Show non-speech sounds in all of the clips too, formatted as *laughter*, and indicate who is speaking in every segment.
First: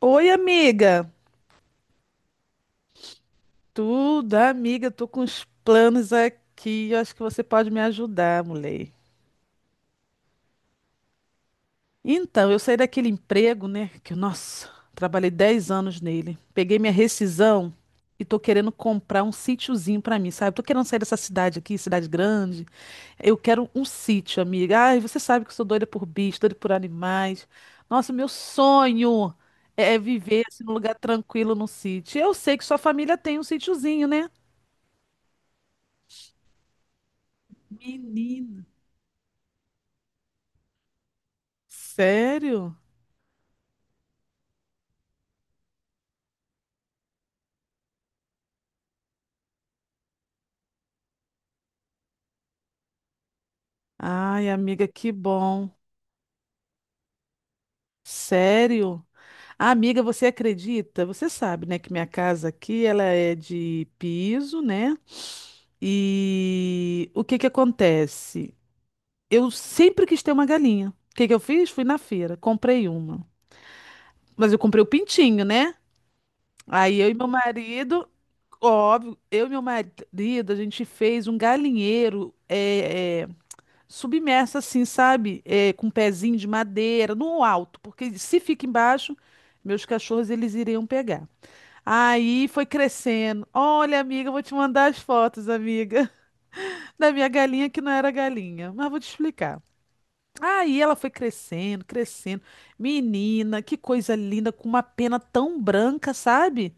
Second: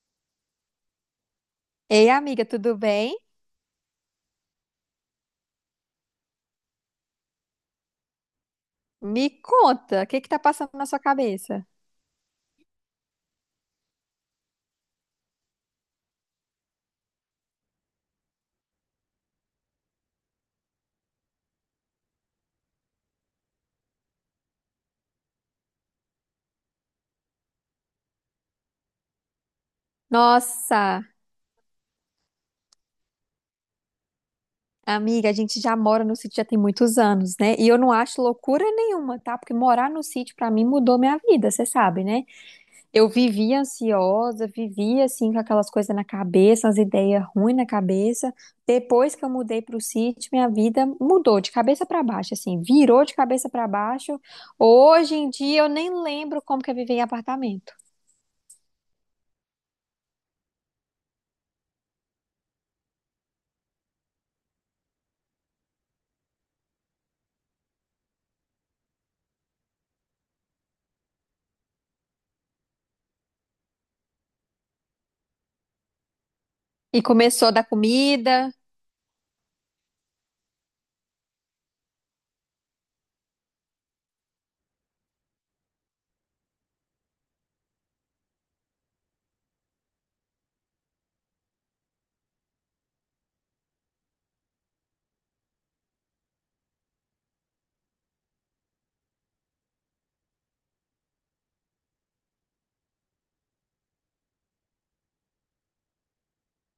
Speaker 1: Oi, amiga.
Speaker 2: Ei, amiga, tudo bem?
Speaker 1: Tudo, amiga, Tô com uns planos aqui. Eu acho que você pode me ajudar, mulher.
Speaker 2: Me conta, o que que tá passando na sua cabeça?
Speaker 1: Então, eu saí daquele emprego, né? Que, nossa, trabalhei 10 anos nele. Peguei minha rescisão e tô querendo comprar um sítiozinho pra mim, sabe? Eu tô querendo sair dessa cidade aqui, cidade grande. Eu quero um sítio, amiga. Ai, você sabe que eu sou doida por bicho, doida por animais. Nossa, meu sonho é viver assim, num lugar
Speaker 2: Nossa,
Speaker 1: tranquilo, num sítio. Eu sei que sua família tem um sítiozinho, né?
Speaker 2: amiga, a gente já mora no sítio já tem muitos anos, né? E eu não acho
Speaker 1: Menina.
Speaker 2: loucura nenhuma, tá? Porque morar no sítio pra mim mudou minha vida, você sabe, né?
Speaker 1: Sério?
Speaker 2: Eu vivia ansiosa, vivia assim com aquelas coisas na cabeça, as ideias ruins na cabeça. Depois que eu mudei pro sítio, minha vida mudou de cabeça pra baixo, assim, virou de cabeça pra baixo.
Speaker 1: Ai, amiga, que
Speaker 2: Hoje em dia eu
Speaker 1: bom.
Speaker 2: nem lembro como que eu vivi em apartamento.
Speaker 1: Sério? Ah, amiga, você acredita? Você sabe, né, que minha casa aqui, ela é de piso, né? E o que que acontece? Eu sempre quis ter uma galinha. O que que eu fiz? Fui na feira, comprei uma. Mas eu comprei o pintinho, né? Aí
Speaker 2: E
Speaker 1: eu e meu
Speaker 2: começou da
Speaker 1: marido,
Speaker 2: comida.
Speaker 1: óbvio, eu e meu marido, a gente fez um galinheiro, é, submersa assim, sabe? É, com um pezinho de madeira, no alto, porque se fica embaixo, meus cachorros eles iriam pegar. Aí foi crescendo. Olha, amiga, eu vou te mandar as fotos, amiga, *laughs* da minha galinha que não era galinha, mas vou te explicar. Aí ela foi crescendo, crescendo. Menina, que coisa linda, com uma pena tão branca, sabe?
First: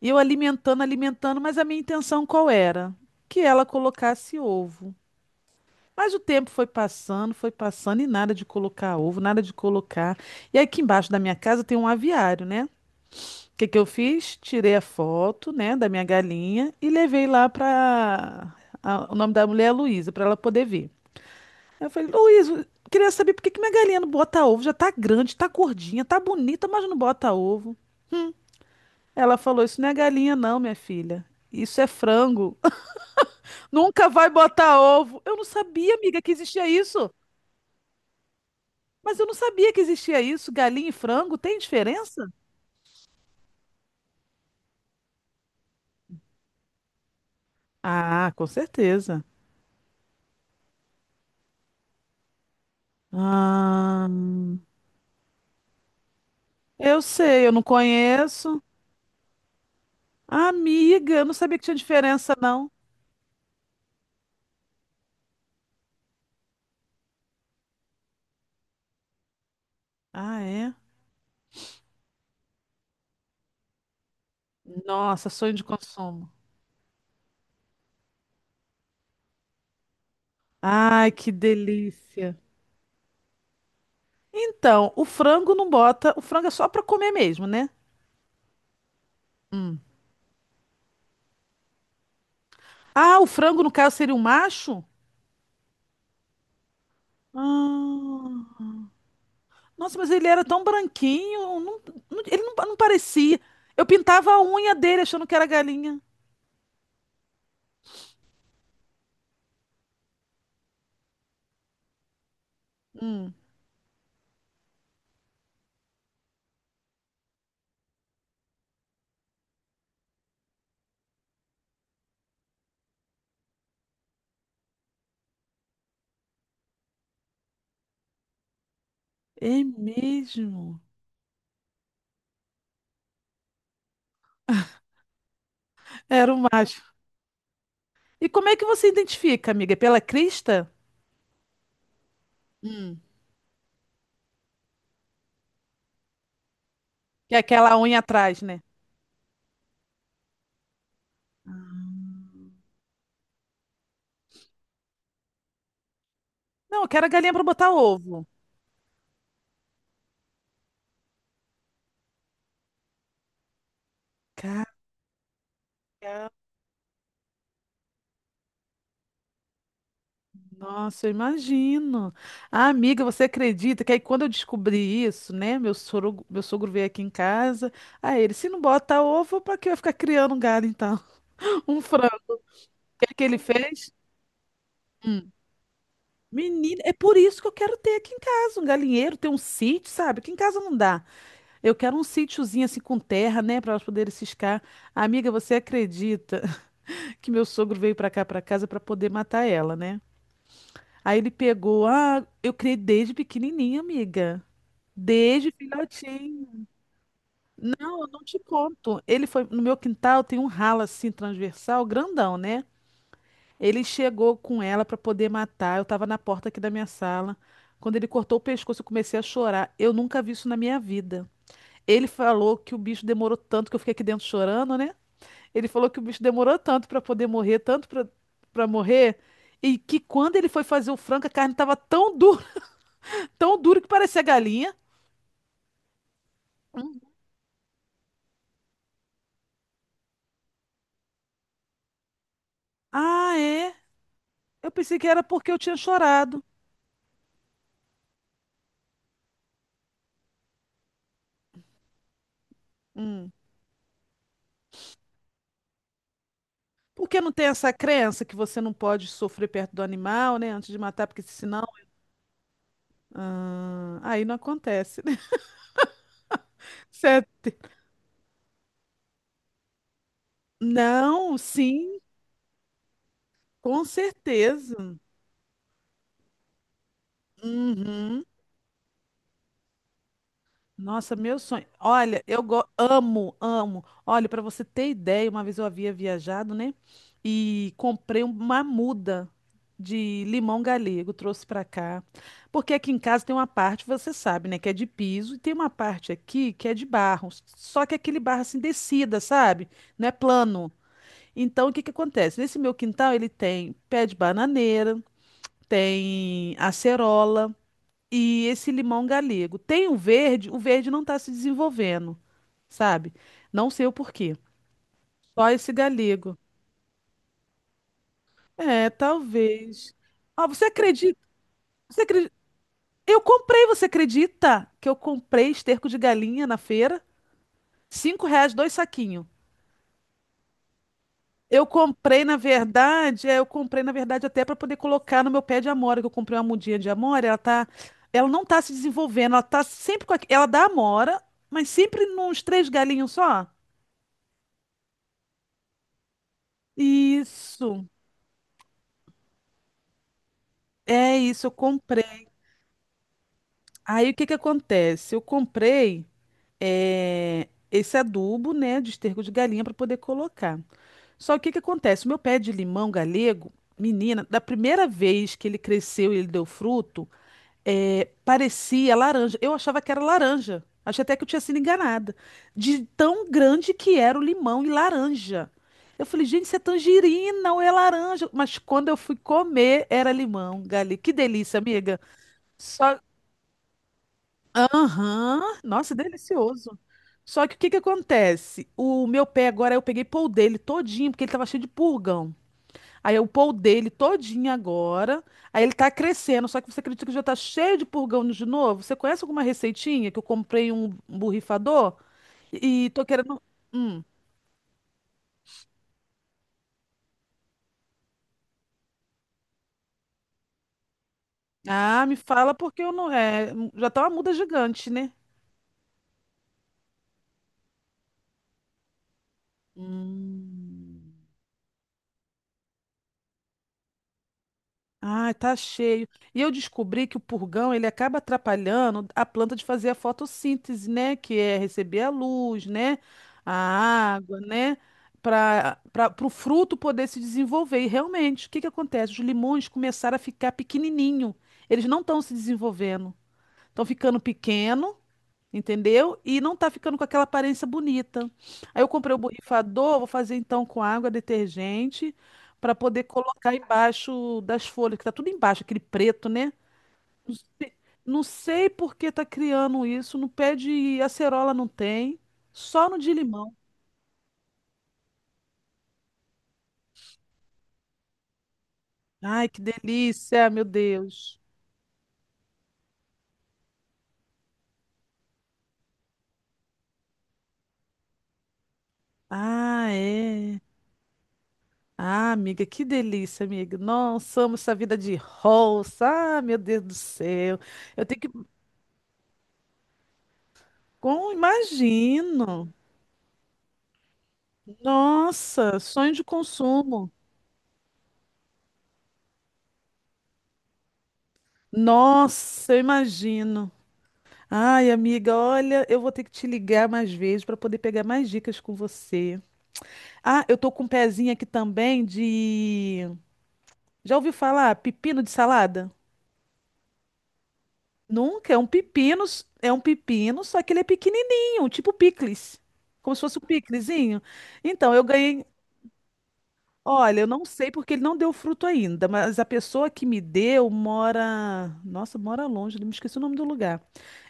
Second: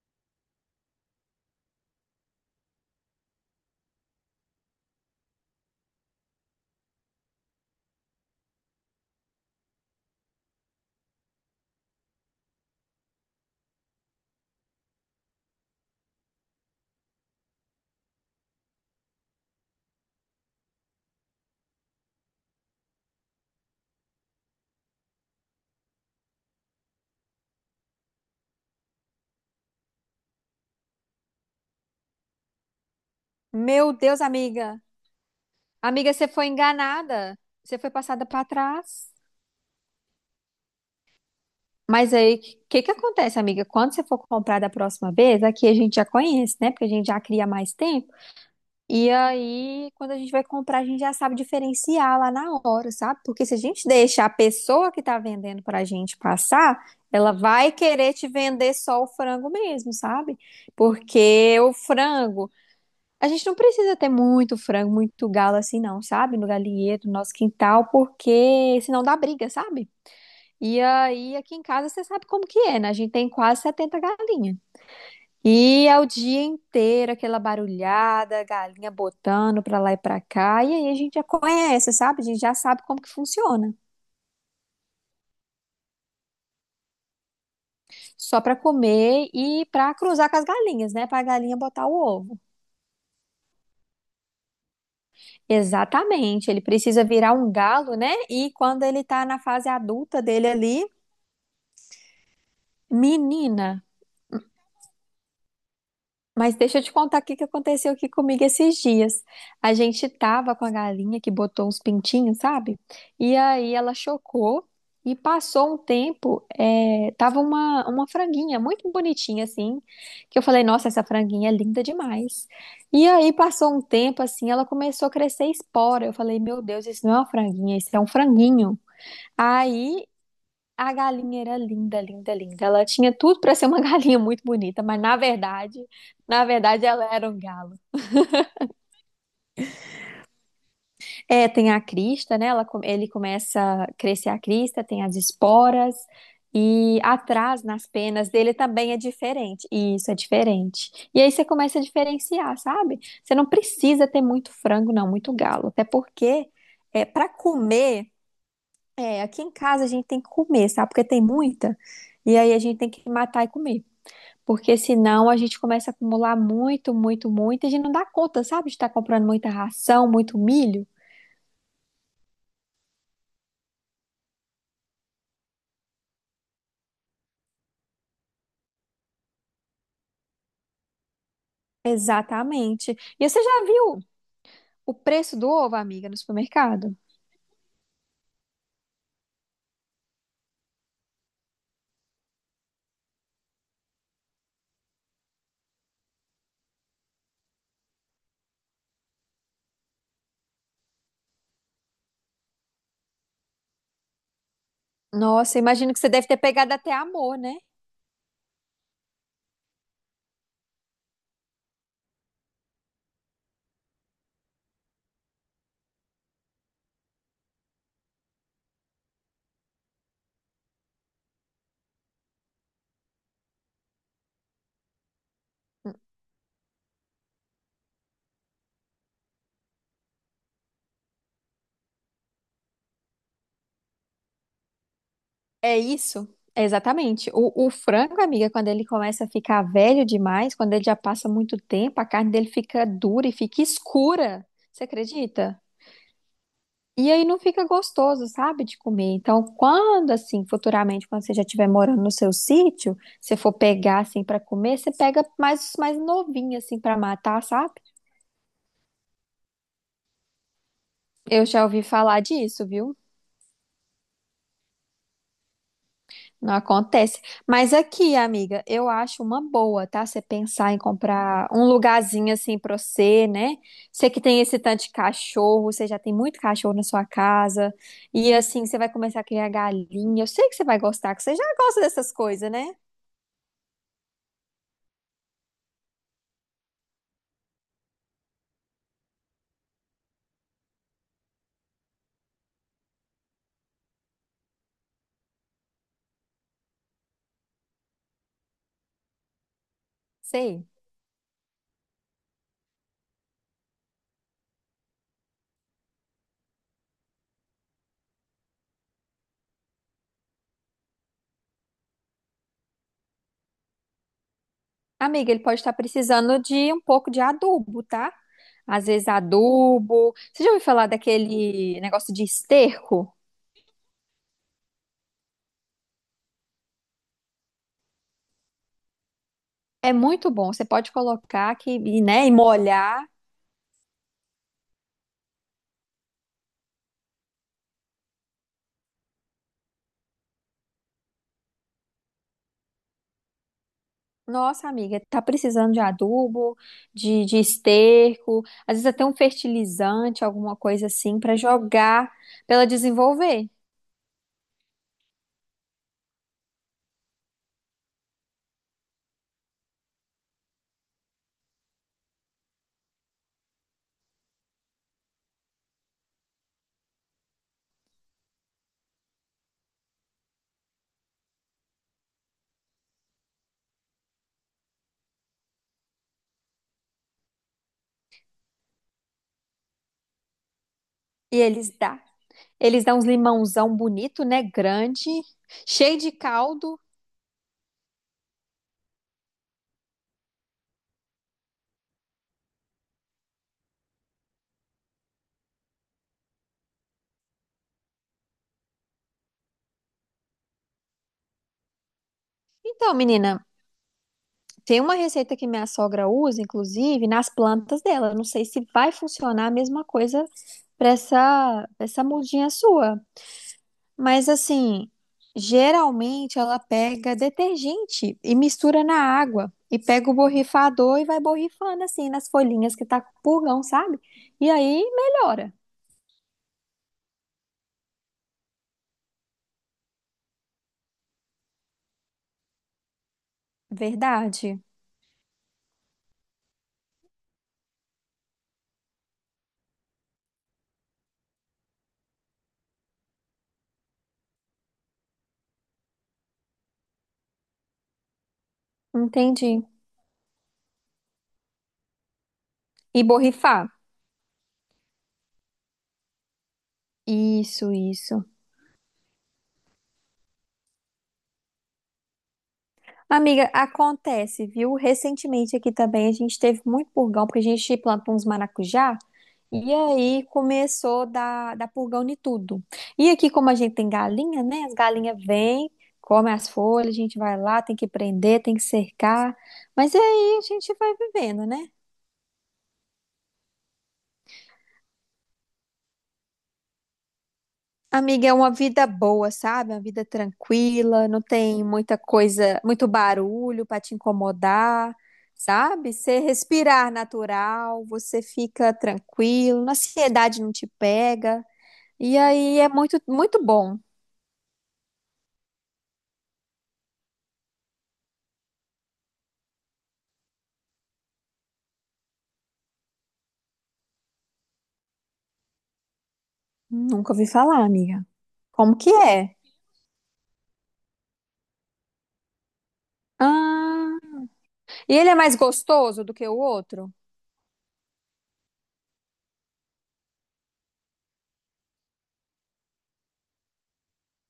Speaker 1: E eu alimentando, alimentando, mas a minha intenção qual era? Que ela colocasse ovo. Mas o tempo foi passando e nada de colocar ovo, nada de colocar. E aqui embaixo da minha casa tem um aviário, né? O que que eu fiz? Tirei a foto, né, da minha galinha e levei lá para o nome da mulher é Luísa, para ela poder ver. Eu falei, Luísa, eu queria saber por que que minha galinha não bota ovo? Já tá grande, tá gordinha, tá bonita, mas não bota ovo. Ela falou, isso não é galinha não, minha filha. Isso é frango. *laughs*
Speaker 2: Meu
Speaker 1: Nunca
Speaker 2: Deus,
Speaker 1: vai botar
Speaker 2: amiga.
Speaker 1: ovo. Eu não sabia,
Speaker 2: Amiga,
Speaker 1: amiga,
Speaker 2: você
Speaker 1: que
Speaker 2: foi
Speaker 1: existia isso.
Speaker 2: enganada. Você foi passada para trás.
Speaker 1: Mas eu não sabia que existia isso. Galinha e frango tem
Speaker 2: Mas
Speaker 1: diferença?
Speaker 2: aí, o que que acontece, amiga? Quando você for comprar da próxima vez, aqui a gente já conhece, né? Porque a gente já cria há mais tempo.
Speaker 1: Ah, com
Speaker 2: E
Speaker 1: certeza.
Speaker 2: aí, quando a gente vai comprar, a gente já sabe diferenciar lá na hora, sabe? Porque se a gente
Speaker 1: Ah,
Speaker 2: deixa a pessoa que tá vendendo pra gente passar,
Speaker 1: eu
Speaker 2: ela
Speaker 1: sei, eu não
Speaker 2: vai querer te
Speaker 1: conheço.
Speaker 2: vender só o frango mesmo, sabe?
Speaker 1: Amiga, eu não sabia
Speaker 2: Porque
Speaker 1: que
Speaker 2: o
Speaker 1: tinha diferença,
Speaker 2: frango.
Speaker 1: não.
Speaker 2: A gente não precisa ter muito frango, muito galo assim, não, sabe? No galinheiro, no nosso quintal, porque senão dá briga, sabe?
Speaker 1: Ah, é?
Speaker 2: E aí, aqui em casa, você sabe como que é, né? A gente tem quase 70 galinhas.
Speaker 1: Nossa, sonho de
Speaker 2: E é o
Speaker 1: consumo.
Speaker 2: dia inteiro aquela barulhada, galinha botando pra lá e pra cá. E aí a
Speaker 1: Ai,
Speaker 2: gente já
Speaker 1: que
Speaker 2: conhece, sabe? A
Speaker 1: delícia.
Speaker 2: gente já sabe como que funciona.
Speaker 1: Então, o frango não bota. O frango é só pra comer mesmo, né?
Speaker 2: Só pra comer e pra cruzar com as galinhas, né? Pra galinha botar o ovo.
Speaker 1: Ah, o frango, no caso, seria um macho?
Speaker 2: Exatamente. Ele precisa virar um galo, né? E
Speaker 1: Ah,
Speaker 2: quando ele tá na fase
Speaker 1: nossa, mas
Speaker 2: adulta
Speaker 1: ele era
Speaker 2: dele
Speaker 1: tão
Speaker 2: ali.
Speaker 1: branquinho. Ele não parecia.
Speaker 2: Menina,
Speaker 1: Eu pintava a unha dele achando que era galinha.
Speaker 2: mas deixa eu te contar o que que aconteceu aqui comigo esses dias. A gente tava com a galinha que botou uns pintinhos, sabe?
Speaker 1: Hum.
Speaker 2: E aí ela chocou e passou um tempo, é, tava uma franguinha muito bonitinha assim, que eu falei, nossa, essa franguinha é linda demais. E aí passou um tempo assim, ela começou a crescer espora. Eu falei, meu Deus, isso não é uma franguinha, isso é um franguinho.
Speaker 1: É
Speaker 2: Aí
Speaker 1: mesmo?
Speaker 2: a galinha era linda, linda, linda. Ela tinha tudo para ser uma *laughs* galinha muito bonita, mas
Speaker 1: Era um
Speaker 2: na
Speaker 1: macho.
Speaker 2: verdade ela era um galo.
Speaker 1: E como é que você identifica, amiga? É pela crista?
Speaker 2: É, tem a crista, né? Ela,
Speaker 1: Hum.
Speaker 2: ele começa a crescer a crista, tem as esporas e
Speaker 1: Que é
Speaker 2: atrás
Speaker 1: aquela
Speaker 2: nas
Speaker 1: unha
Speaker 2: penas
Speaker 1: atrás,
Speaker 2: dele
Speaker 1: né?
Speaker 2: também é diferente. Isso é diferente. E aí você começa a diferenciar, sabe? Você não precisa ter muito frango, não, muito galo, até porque
Speaker 1: Não, eu
Speaker 2: é
Speaker 1: quero a
Speaker 2: para
Speaker 1: galinha para botar
Speaker 2: comer,
Speaker 1: ovo.
Speaker 2: é, aqui em casa a gente tem que comer, sabe? Porque tem muita. E aí a gente tem que matar e comer.
Speaker 1: Cara,
Speaker 2: Porque senão a gente começa a acumular muito, muito, muito, e a gente não dá conta, sabe? De estar comprando muita ração, muito milho.
Speaker 1: nossa, eu imagino. Ah, amiga, você acredita que aí quando eu descobri isso, né? Meu sogro veio aqui em casa. Aí ele, se não bota ovo, para que eu ficar criando um galo então? *laughs* Um frango. O
Speaker 2: Exatamente.
Speaker 1: que é que
Speaker 2: E
Speaker 1: ele
Speaker 2: você já
Speaker 1: fez?
Speaker 2: viu o preço do ovo, amiga, no
Speaker 1: Menina, é
Speaker 2: supermercado?
Speaker 1: por isso que eu quero ter aqui em casa um galinheiro, ter um sítio, sabe? Aqui em casa não dá. Eu quero um sítiozinho assim com terra, né, para elas poderem ciscar. Amiga, você acredita *laughs* que meu sogro veio para cá, para casa, para poder matar ela, né? Aí ele pegou, ah, eu criei desde pequenininha, amiga. Desde
Speaker 2: Nossa, imagino que você deve ter
Speaker 1: filhotinho.
Speaker 2: pegado até amor, né?
Speaker 1: Não, eu não te conto. Ele foi no meu quintal, tem um ralo assim transversal, grandão, né? Ele chegou com ela para poder matar. Eu tava na porta aqui da minha sala. Quando ele cortou o pescoço, eu comecei a chorar. Eu nunca vi isso na minha vida. Ele falou que o bicho demorou tanto que eu fiquei aqui dentro chorando, né? Ele falou que o bicho demorou tanto pra poder morrer, tanto pra para morrer, e que quando ele foi fazer o frango, a carne tava tão dura, *laughs* tão dura que parecia galinha.
Speaker 2: É isso. É,
Speaker 1: Hum.
Speaker 2: exatamente. O frango, amiga, quando ele começa a ficar velho demais, quando ele já passa muito tempo, a carne dele fica dura e
Speaker 1: Ah,
Speaker 2: fica
Speaker 1: é?
Speaker 2: escura.
Speaker 1: Eu
Speaker 2: Você
Speaker 1: pensei que era porque
Speaker 2: acredita?
Speaker 1: eu tinha chorado.
Speaker 2: E aí não fica gostoso, sabe, de comer. Então, quando assim, futuramente, quando você já estiver morando no seu sítio,
Speaker 1: Hum.
Speaker 2: você for pegar assim para comer, você pega mais novinho assim para
Speaker 1: Porque não
Speaker 2: matar,
Speaker 1: tem essa
Speaker 2: sabe?
Speaker 1: crença que você não pode sofrer perto do animal, né? Antes de matar, porque
Speaker 2: Eu
Speaker 1: senão.
Speaker 2: já ouvi falar disso, viu?
Speaker 1: Ah, aí não acontece, né?
Speaker 2: Não
Speaker 1: *laughs*
Speaker 2: acontece.
Speaker 1: Certo.
Speaker 2: Mas aqui, amiga, eu acho uma boa, tá? Você pensar em
Speaker 1: Não,
Speaker 2: comprar um
Speaker 1: sim,
Speaker 2: lugarzinho assim pra você, né?
Speaker 1: com
Speaker 2: Você que tem esse tanto de
Speaker 1: certeza.
Speaker 2: cachorro, você já tem muito cachorro na sua casa.
Speaker 1: Uhum.
Speaker 2: E assim, você vai começar a criar galinha. Eu sei que você vai
Speaker 1: Nossa,
Speaker 2: gostar, que você
Speaker 1: meu
Speaker 2: já
Speaker 1: sonho.
Speaker 2: gosta dessas
Speaker 1: Olha, eu
Speaker 2: coisas,
Speaker 1: go-
Speaker 2: né?
Speaker 1: amo, amo. Olha, para você ter ideia, uma vez eu havia viajado, né? E comprei uma muda de limão galego, trouxe para cá. Porque aqui em casa tem uma parte, você sabe, né, que é de piso, e tem uma parte aqui que é de barro. Só que é aquele barro assim descida, sabe? Não é
Speaker 2: Sei.
Speaker 1: plano. Então, o que que acontece? Nesse meu quintal ele tem pé de bananeira, tem acerola, e esse limão galego. Tem o verde não está se desenvolvendo, sabe? Não sei o porquê.
Speaker 2: Amiga, ele
Speaker 1: Só
Speaker 2: pode
Speaker 1: esse
Speaker 2: estar
Speaker 1: galego.
Speaker 2: precisando de um pouco de adubo, tá? Às
Speaker 1: É,
Speaker 2: vezes
Speaker 1: talvez.
Speaker 2: adubo. Você
Speaker 1: Ah,
Speaker 2: já ouviu
Speaker 1: você
Speaker 2: falar
Speaker 1: acredita?
Speaker 2: daquele
Speaker 1: Você
Speaker 2: negócio de
Speaker 1: acredita?
Speaker 2: esterco?
Speaker 1: Eu comprei, você acredita? Que eu comprei esterco de galinha na feira? R$ 5, dois saquinhos.
Speaker 2: É muito bom. Você pode colocar
Speaker 1: Eu
Speaker 2: aqui, e,
Speaker 1: comprei,
Speaker 2: né, e
Speaker 1: na
Speaker 2: molhar.
Speaker 1: verdade, é, eu comprei, na verdade, até para poder colocar no meu pé de amora, que eu comprei uma mudinha de amora, ela tá, ela não tá se desenvolvendo, ela tá sempre com, ela dá amora, mas sempre nos três galinhos só.
Speaker 2: Nossa, amiga, tá precisando de adubo, de
Speaker 1: Isso,
Speaker 2: esterco, às vezes até um fertilizante, alguma coisa
Speaker 1: é
Speaker 2: assim, para
Speaker 1: isso, eu
Speaker 2: jogar,
Speaker 1: comprei.
Speaker 2: para ela desenvolver.
Speaker 1: Aí o que que acontece? Eu comprei esse adubo, né, de esterco de galinha para poder colocar. Só que o que que acontece? O meu pé de limão galego, menina, da primeira vez que ele cresceu e ele deu fruto, é, parecia laranja. Eu achava que era laranja. Achei até que eu tinha sido enganada. De tão grande que era o limão e laranja. Eu falei, gente, isso é tangerina ou é laranja? Mas quando eu fui comer, era limão, Gali. Que
Speaker 2: E
Speaker 1: delícia,
Speaker 2: eles
Speaker 1: amiga.
Speaker 2: dá. Eles dão
Speaker 1: Só.
Speaker 2: uns limãozão bonito, né? Grande,
Speaker 1: Aham. Nossa,
Speaker 2: cheio de
Speaker 1: delicioso.
Speaker 2: caldo.
Speaker 1: Só que o que que acontece? O meu pé agora, eu peguei pão dele todinho, porque ele tava cheio de purgão. Aí eu pôr o dele todinho agora. Aí ele tá crescendo, só que você acredita que já tá cheio de purgão de novo? Você conhece alguma receitinha que eu comprei um borrifador e
Speaker 2: Então,
Speaker 1: tô querendo.
Speaker 2: menina.
Speaker 1: Hum.
Speaker 2: Tem uma receita que minha sogra usa, inclusive, nas plantas dela. Eu não sei se vai funcionar a mesma coisa para essa, pra
Speaker 1: Ah,
Speaker 2: essa
Speaker 1: me
Speaker 2: mudinha
Speaker 1: fala porque eu
Speaker 2: sua.
Speaker 1: não. É, já tá uma
Speaker 2: Mas,
Speaker 1: muda
Speaker 2: assim,
Speaker 1: gigante, né?
Speaker 2: geralmente ela pega detergente e mistura na água. E pega o borrifador
Speaker 1: Hum.
Speaker 2: e vai borrifando, assim, nas folhinhas que tá com purgão, sabe? E aí
Speaker 1: Ah,
Speaker 2: melhora.
Speaker 1: tá cheio. E eu descobri que o purgão, ele acaba atrapalhando a planta de fazer a fotossíntese, né? Que é receber a luz, né? A água,
Speaker 2: Verdade.
Speaker 1: né? Para o fruto poder se desenvolver. E realmente, o que que acontece? Os limões começaram a ficar pequenininho. Eles não estão se desenvolvendo. Estão ficando pequeno, entendeu? E não tá ficando com aquela aparência bonita. Aí eu comprei o
Speaker 2: Entendi.
Speaker 1: borrifador, vou fazer então com água, detergente, para
Speaker 2: E
Speaker 1: poder colocar
Speaker 2: borrifar.
Speaker 1: embaixo das folhas, que tá tudo embaixo, aquele preto, né? Não sei,
Speaker 2: Isso,
Speaker 1: não
Speaker 2: isso.
Speaker 1: sei por que tá criando isso, no pé de acerola não tem, só no de
Speaker 2: Amiga,
Speaker 1: limão.
Speaker 2: acontece, viu? Recentemente aqui também a gente teve muito purgão, porque a gente plantou uns maracujá
Speaker 1: Ai, que
Speaker 2: e aí
Speaker 1: delícia, meu
Speaker 2: começou a
Speaker 1: Deus.
Speaker 2: dar purgão em tudo. E aqui, como a gente tem galinha, né? As galinhas vêm, comem as folhas, a gente vai lá, tem que prender, tem que cercar.
Speaker 1: Ah,
Speaker 2: Mas aí a
Speaker 1: é.
Speaker 2: gente vai vivendo, né?
Speaker 1: Ah, amiga, que delícia, amiga. Nossa, amo essa vida de roça. Ah, meu Deus do céu. Eu tenho
Speaker 2: Amiga,
Speaker 1: que.
Speaker 2: é uma vida boa, sabe? Uma vida tranquila, não
Speaker 1: Com,
Speaker 2: tem muita coisa,
Speaker 1: imagino.
Speaker 2: muito barulho para te incomodar,
Speaker 1: Nossa,
Speaker 2: sabe?
Speaker 1: sonho
Speaker 2: Você
Speaker 1: de
Speaker 2: respirar
Speaker 1: consumo.
Speaker 2: natural, você fica tranquilo, a ansiedade não te pega. E aí é
Speaker 1: Nossa, eu
Speaker 2: muito, muito
Speaker 1: imagino.
Speaker 2: bom.
Speaker 1: Ai, amiga, olha, eu vou ter que te ligar mais vezes para poder pegar mais dicas com você. Ah, eu tô com um pezinho aqui também de. Já ouviu falar pepino de salada?
Speaker 2: Nunca ouvi falar, amiga.
Speaker 1: Nunca, é um
Speaker 2: Como que
Speaker 1: pepino,
Speaker 2: é?
Speaker 1: é um pepino, só que ele é pequenininho, tipo picles. Como se fosse um
Speaker 2: Ah,
Speaker 1: piclezinho.
Speaker 2: e
Speaker 1: Então, eu
Speaker 2: ele é mais
Speaker 1: ganhei.
Speaker 2: gostoso do que o outro?
Speaker 1: Olha, eu não sei porque ele não deu fruto ainda, mas a pessoa que me deu mora. Nossa, mora longe, me esqueci o nome do lugar.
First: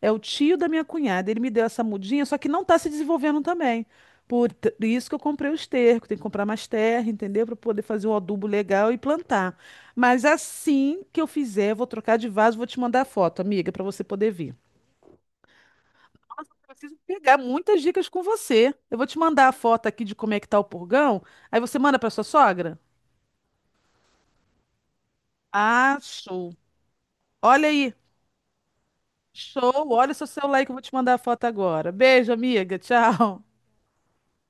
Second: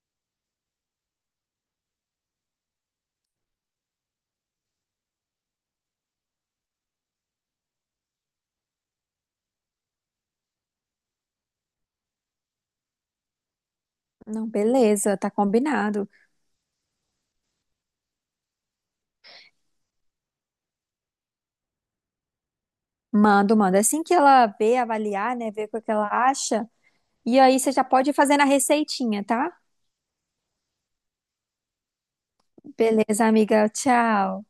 Speaker 1: É o tio da minha cunhada. Ele me deu essa mudinha, só que não está se desenvolvendo também. Isso que eu comprei o esterco. Tem que comprar mais terra, entendeu? Para poder fazer um adubo legal e plantar. Mas assim que eu fizer, eu vou trocar de vaso, vou te mandar a foto, amiga, para você poder
Speaker 2: Não,
Speaker 1: ver.
Speaker 2: beleza, tá combinado.
Speaker 1: Preciso pegar muitas dicas com você. Eu vou te mandar a foto aqui de como é que tá o purgão. Aí você manda para sua sogra?
Speaker 2: Mando, manda. É, assim que ela ver, avaliar, né? Ver o que ela
Speaker 1: Acho.
Speaker 2: acha. E aí
Speaker 1: Olha
Speaker 2: você já
Speaker 1: aí.
Speaker 2: pode fazer na receitinha, tá?
Speaker 1: Show. Olha o seu celular aí que eu vou te mandar a foto agora. Beijo, amiga.
Speaker 2: Beleza,
Speaker 1: Tchau.
Speaker 2: amiga. Tchau.